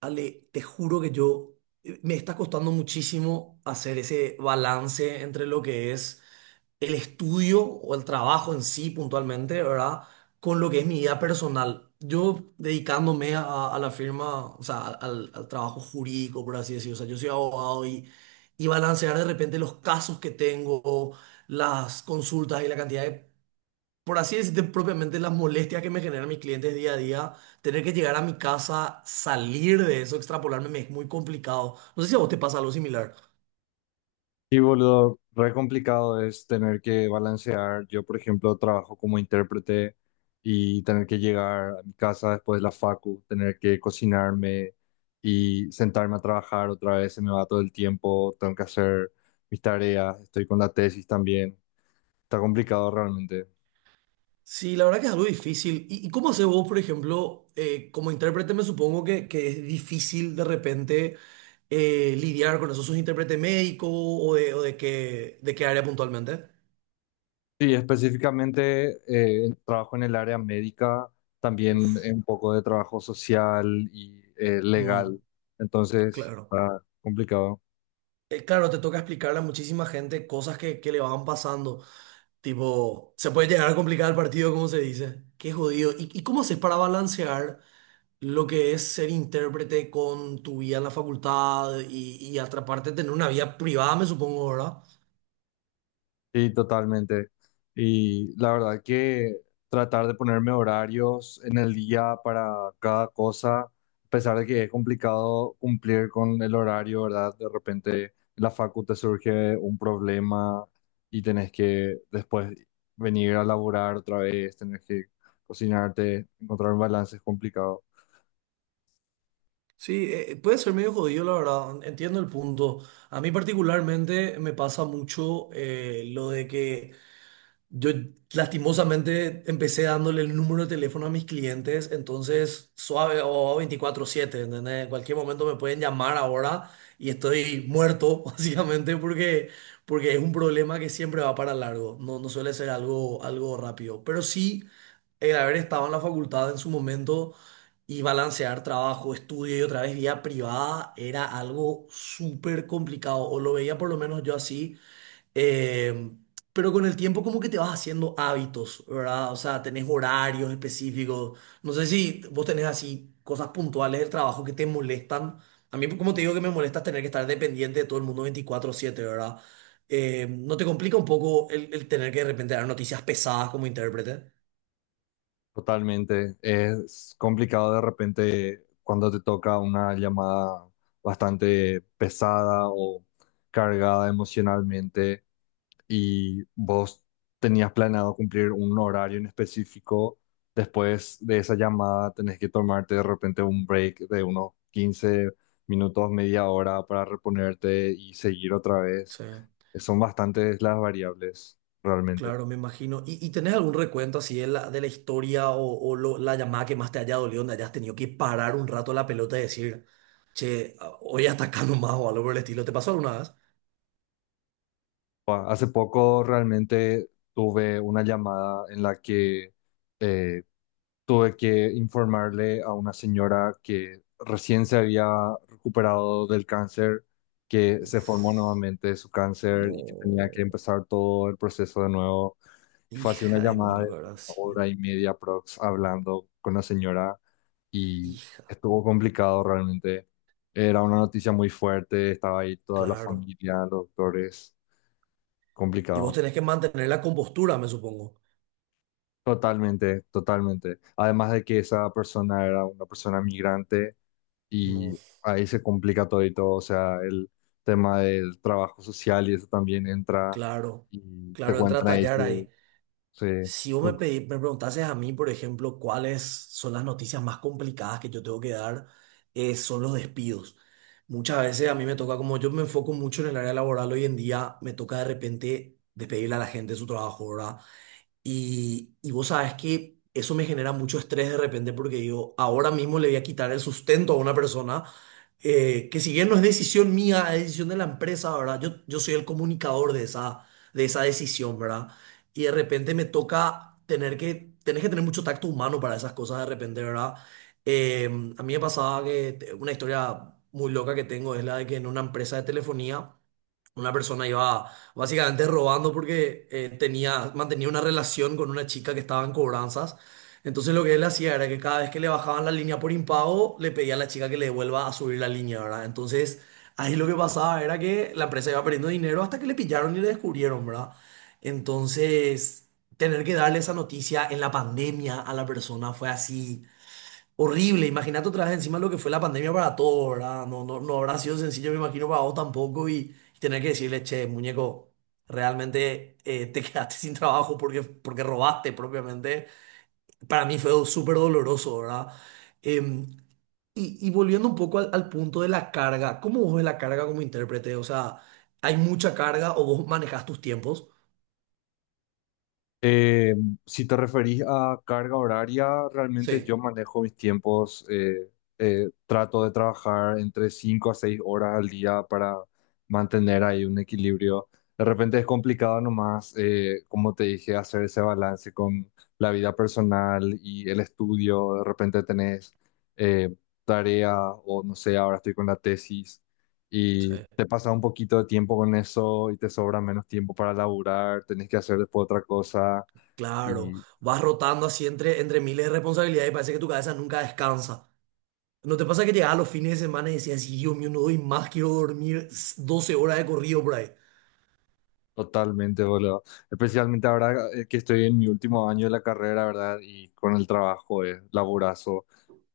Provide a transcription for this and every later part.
Ale, te juro que yo me está costando muchísimo hacer ese balance entre lo que es el estudio o el trabajo en sí puntualmente, ¿verdad? Con lo que es mi vida personal. Yo dedicándome a la firma, o sea, al trabajo jurídico, por así decirlo. O sea, yo soy abogado y balancear de repente los casos que tengo, las consultas y la cantidad de, por así decirte, propiamente las molestias que me generan mis clientes día a día, tener que llegar a mi casa, salir de eso, extrapolarme, me es muy complicado. No sé si a vos te pasa algo similar. Sí, boludo, re complicado es tener que balancear. Yo, por ejemplo, trabajo como intérprete y tener que llegar a mi casa después de la facu, tener que cocinarme y sentarme a trabajar otra vez, se me va todo el tiempo, tengo que hacer mis tareas, estoy con la tesis también. Está complicado realmente. Sí, la verdad que es algo difícil. ¿Y cómo haces vos, por ejemplo, como intérprete, me supongo que es difícil de repente lidiar con eso? ¿Sos intérprete médico o de qué área puntualmente? Sí, específicamente trabajo en el área médica, también Uf, un poco de trabajo social y mm, legal. Entonces, claro. está complicado. Claro, te toca explicarle a muchísima gente cosas que le van pasando. Tipo, se puede llegar a complicar el partido, como se dice. Qué jodido. ¿Y cómo haces para balancear lo que es ser intérprete con tu vida en la facultad y atraparte tener una vida privada, me supongo, ¿verdad? Sí, totalmente. Y la verdad que tratar de ponerme horarios en el día para cada cosa, a pesar de que es complicado cumplir con el horario, ¿verdad? De repente en la facultad surge un problema y tenés que después venir a laburar otra vez, tenés que cocinarte, encontrar un balance es complicado. Sí, puede ser medio jodido, la verdad. Entiendo el punto. A mí particularmente me pasa mucho lo de que yo lastimosamente empecé dándole el número de teléfono a mis clientes, entonces suave o 24/7, ¿entendés? En cualquier momento me pueden llamar ahora y estoy muerto, básicamente, porque es un problema que siempre va para largo, no, no suele ser algo, algo rápido. Pero sí, el haber estado en la facultad en su momento y balancear trabajo, estudio y otra vez vida privada era algo súper complicado, o lo veía por lo menos yo así, eh, pero con el tiempo como que te vas haciendo hábitos, ¿verdad? O sea, tenés horarios específicos. No sé si vos tenés así cosas puntuales del trabajo que te molestan. A mí, como te digo, que me molesta tener que estar dependiente de todo el mundo 24/7, ¿verdad? ¿No te complica un poco el tener que de repente dar noticias pesadas como intérprete? Totalmente. Es complicado de repente cuando te toca una llamada bastante pesada o cargada emocionalmente y vos tenías planeado cumplir un horario en específico. Después de esa llamada tenés que tomarte de repente un break de unos 15 minutos, media hora para reponerte y seguir otra vez. Sí, Son bastantes las variables realmente. claro, me imagino. ¿Y tenés algún recuento así de la historia, o la llamada que más te haya dolido, donde hayas tenido que parar un rato la pelota y decir... Che, hoy atacando más o algo por el estilo. ¿Te pasó alguna vez? Hace poco realmente tuve una llamada en la que eh, tuve que informarle a una señora que recién se había recuperado del cáncer, que se formó Uf, nuevamente de su cáncer y que tenía que no. empezar todo el proceso de nuevo. Fue así una Hija de llamada mil, de ¿verdad? una Sí. hora y media prox hablando con la señora y Hija, estuvo complicado realmente. Era una noticia muy fuerte, estaba ahí toda la claro. familia, los doctores, Y vos complicado. tenés que mantener la compostura, me supongo. Totalmente, totalmente. Además de que esa persona era una persona migrante No, y ahí se complica todo y todo. O sea, el tema del trabajo social y eso también entra claro. y te Claro, entra a cuentan ahí tallar su- ahí. sí, Si vos sus. Me preguntases a mí, por ejemplo, cuáles son las noticias más complicadas que yo tengo que dar, son los despidos. Muchas veces a mí me toca, como yo me enfoco mucho en el área laboral hoy en día, me toca de repente despedirle a la gente de su trabajo, ¿verdad? Y vos sabés que eso me genera mucho estrés de repente porque yo ahora mismo le voy a quitar el sustento a una persona que si bien no es decisión mía, es decisión de la empresa, ¿verdad? Yo soy el comunicador de esa decisión, ¿verdad? Y de repente me toca tenés que tener mucho tacto humano para esas cosas de repente, ¿verdad? Eh, a mí me pasaba que una historia muy loca que tengo es la de que en una empresa de telefonía una persona iba básicamente robando porque mantenía una relación con una chica que estaba en cobranzas. Entonces lo que él hacía era que cada vez que le bajaban la línea por impago, le pedía a la chica que le devuelva a subir la línea, ¿verdad? Entonces ahí lo que pasaba era que la empresa iba perdiendo dinero hasta que le pillaron y le descubrieron, ¿verdad? Entonces tener que darle esa noticia en la pandemia a la persona fue así horrible. Imagínate otra vez encima lo que fue la pandemia para todo, ¿verdad? No, no, no habrá sido sencillo, me imagino, para vos tampoco, y, y tener que decirle, che, muñeco, realmente te quedaste sin trabajo porque, porque robaste propiamente. Para mí fue súper doloroso, ¿verdad? Em, y volviendo un poco al punto de la carga, ¿cómo vos ves la carga como intérprete? O sea, ¿hay mucha carga o vos manejas tus tiempos? Eh, si te referís a carga horaria, realmente Sí, yo manejo mis tiempos, trato de trabajar entre 5 a 6 horas al día para mantener ahí un equilibrio. De repente es complicado nomás, como te dije, hacer ese balance con la vida personal y el estudio. De repente tenés eh, tarea o no sé, ahora estoy con la tesis y sí. te pasa un poquito de tiempo con eso y te sobra menos tiempo para laburar, tenés que hacer después otra cosa Claro, y vas rotando así entre miles de responsabilidades y parece que tu cabeza nunca descansa. ¿No te pasa que llegaba los fines de semana y decías, "Sí, Dios mío, no doy más, quiero dormir 12 horas de corrido por ahí"? totalmente, boludo. Especialmente ahora que estoy en mi último año de la carrera, ¿verdad? Y con el trabajo es laburazo.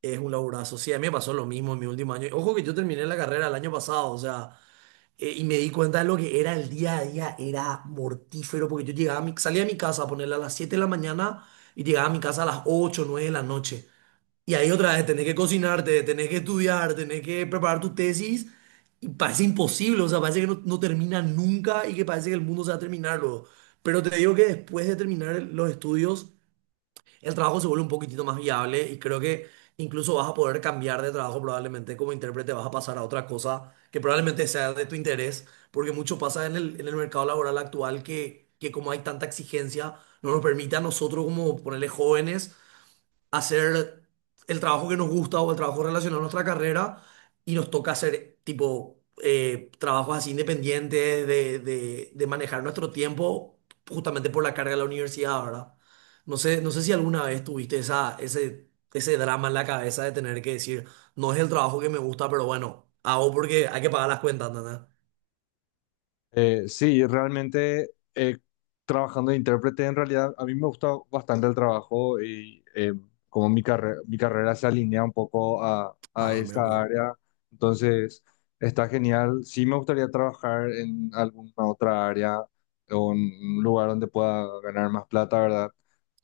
Es un laburazo. Sí, a mí me pasó lo mismo en mi último año. Ojo que yo terminé la carrera el año pasado, o sea, y me di cuenta de lo que era el día a día, era mortífero, porque yo llegaba a mi- salía de mi casa a ponerla a las 7 de la mañana y llegaba a mi casa a las 8, 9 de la noche. Y ahí otra vez tenés que cocinarte, tenés que estudiar, tenés que preparar tu tesis. Y parece imposible, o sea, parece que no, no termina nunca y que parece que el mundo se va a terminar luego. Pero te digo que después de terminar los estudios, el trabajo se vuelve un poquitito más viable y creo que incluso vas a poder cambiar de trabajo, probablemente como intérprete, vas a pasar a otra cosa que probablemente sea de tu interés, porque mucho pasa en el mercado laboral actual que como hay tanta exigencia, no nos permite a nosotros como ponerle jóvenes hacer el trabajo que nos gusta o el trabajo relacionado a nuestra carrera, y nos toca hacer tipo trabajos así independientes de manejar nuestro tiempo, justamente por la carga de la universidad, ¿verdad? No sé, no sé si alguna vez tuviste ese drama en la cabeza de tener que decir, no es el trabajo que me gusta, pero bueno, hago porque hay que pagar las cuentas, ¿entendés? Sí, realmente trabajando de intérprete, en realidad a mí me gusta bastante el trabajo y como mi mi carrera se alinea un poco a Ah, mira, un esta poco. área, entonces está genial. Sí me gustaría trabajar en alguna otra área o en un lugar donde pueda ganar más plata, ¿verdad?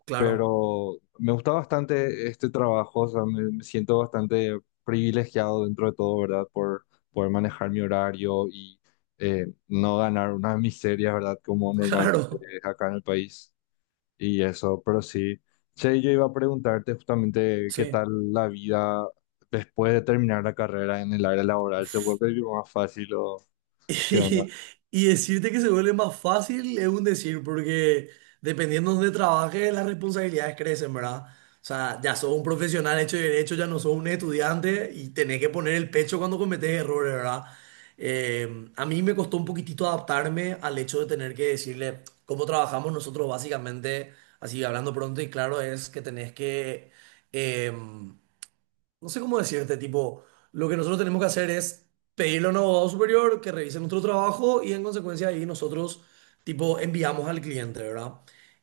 Claro, Pero me gusta bastante este trabajo, o sea, me siento bastante privilegiado dentro de todo, ¿verdad? Por poder manejar mi horario y no ganar una miseria, ¿verdad? Como normalmente claro. es acá en el país y eso, pero sí. Che, yo iba a preguntarte justamente qué Sí. tal la vida después de terminar la carrera en el área laboral, ¿se Uf. vuelve más fácil o qué onda? Y, y decirte que se vuelve más fácil es un decir, porque dependiendo de donde trabajes, las responsabilidades crecen, ¿verdad? O sea, ya sos un profesional hecho y derecho, ya no sos un estudiante y tenés que poner el pecho cuando cometes errores, ¿verdad? A mí me costó un poquitito adaptarme al hecho de tener que decirle cómo trabajamos nosotros básicamente, así hablando pronto y claro, es que tenés que... em, no sé cómo decirte, tipo, lo que nosotros tenemos que hacer es pedirle a un abogado superior que revise nuestro trabajo y en consecuencia ahí nosotros, tipo, enviamos al cliente, ¿verdad?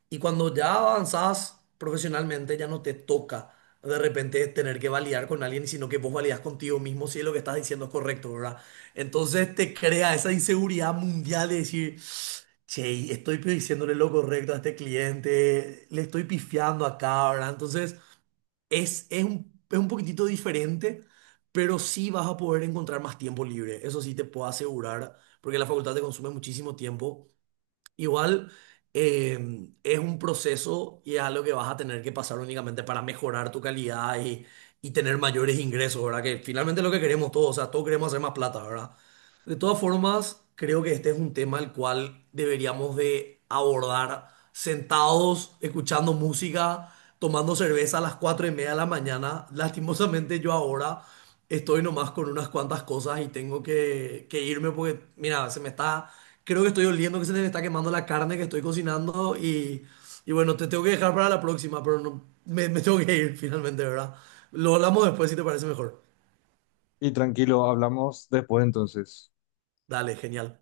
Y cuando ya avanzás profesionalmente, ya no te toca de repente tener que validar con alguien, sino que vos validás contigo mismo si lo que estás diciendo es correcto, ¿verdad? Entonces te crea esa inseguridad mundial de decir, che, estoy diciéndole lo correcto a este cliente, le estoy pifiando acá, ¿verdad? Entonces... Es un poquitito diferente, pero sí vas a poder encontrar más tiempo libre. Eso sí te puedo asegurar, porque la facultad te consume muchísimo tiempo. Igual eh, es un proceso y es algo que vas a tener que pasar únicamente para mejorar tu calidad y tener mayores ingresos, ¿verdad? Que finalmente es lo que queremos todos, o sea, todos queremos hacer más plata, ¿verdad? De todas formas, creo que este es un tema al cual deberíamos de abordar sentados, escuchando música, tomando cerveza a las 4:30 de la mañana. Lastimosamente yo ahora estoy nomás con unas cuantas cosas y tengo que irme porque, mira, se me está, creo que estoy oliendo que se me está quemando la carne que estoy cocinando, y bueno, te tengo que dejar para la próxima, pero no, me tengo que ir finalmente, ¿verdad? Lo hablamos después si te parece mejor. Y tranquilo, hablamos después entonces. Dale, genial.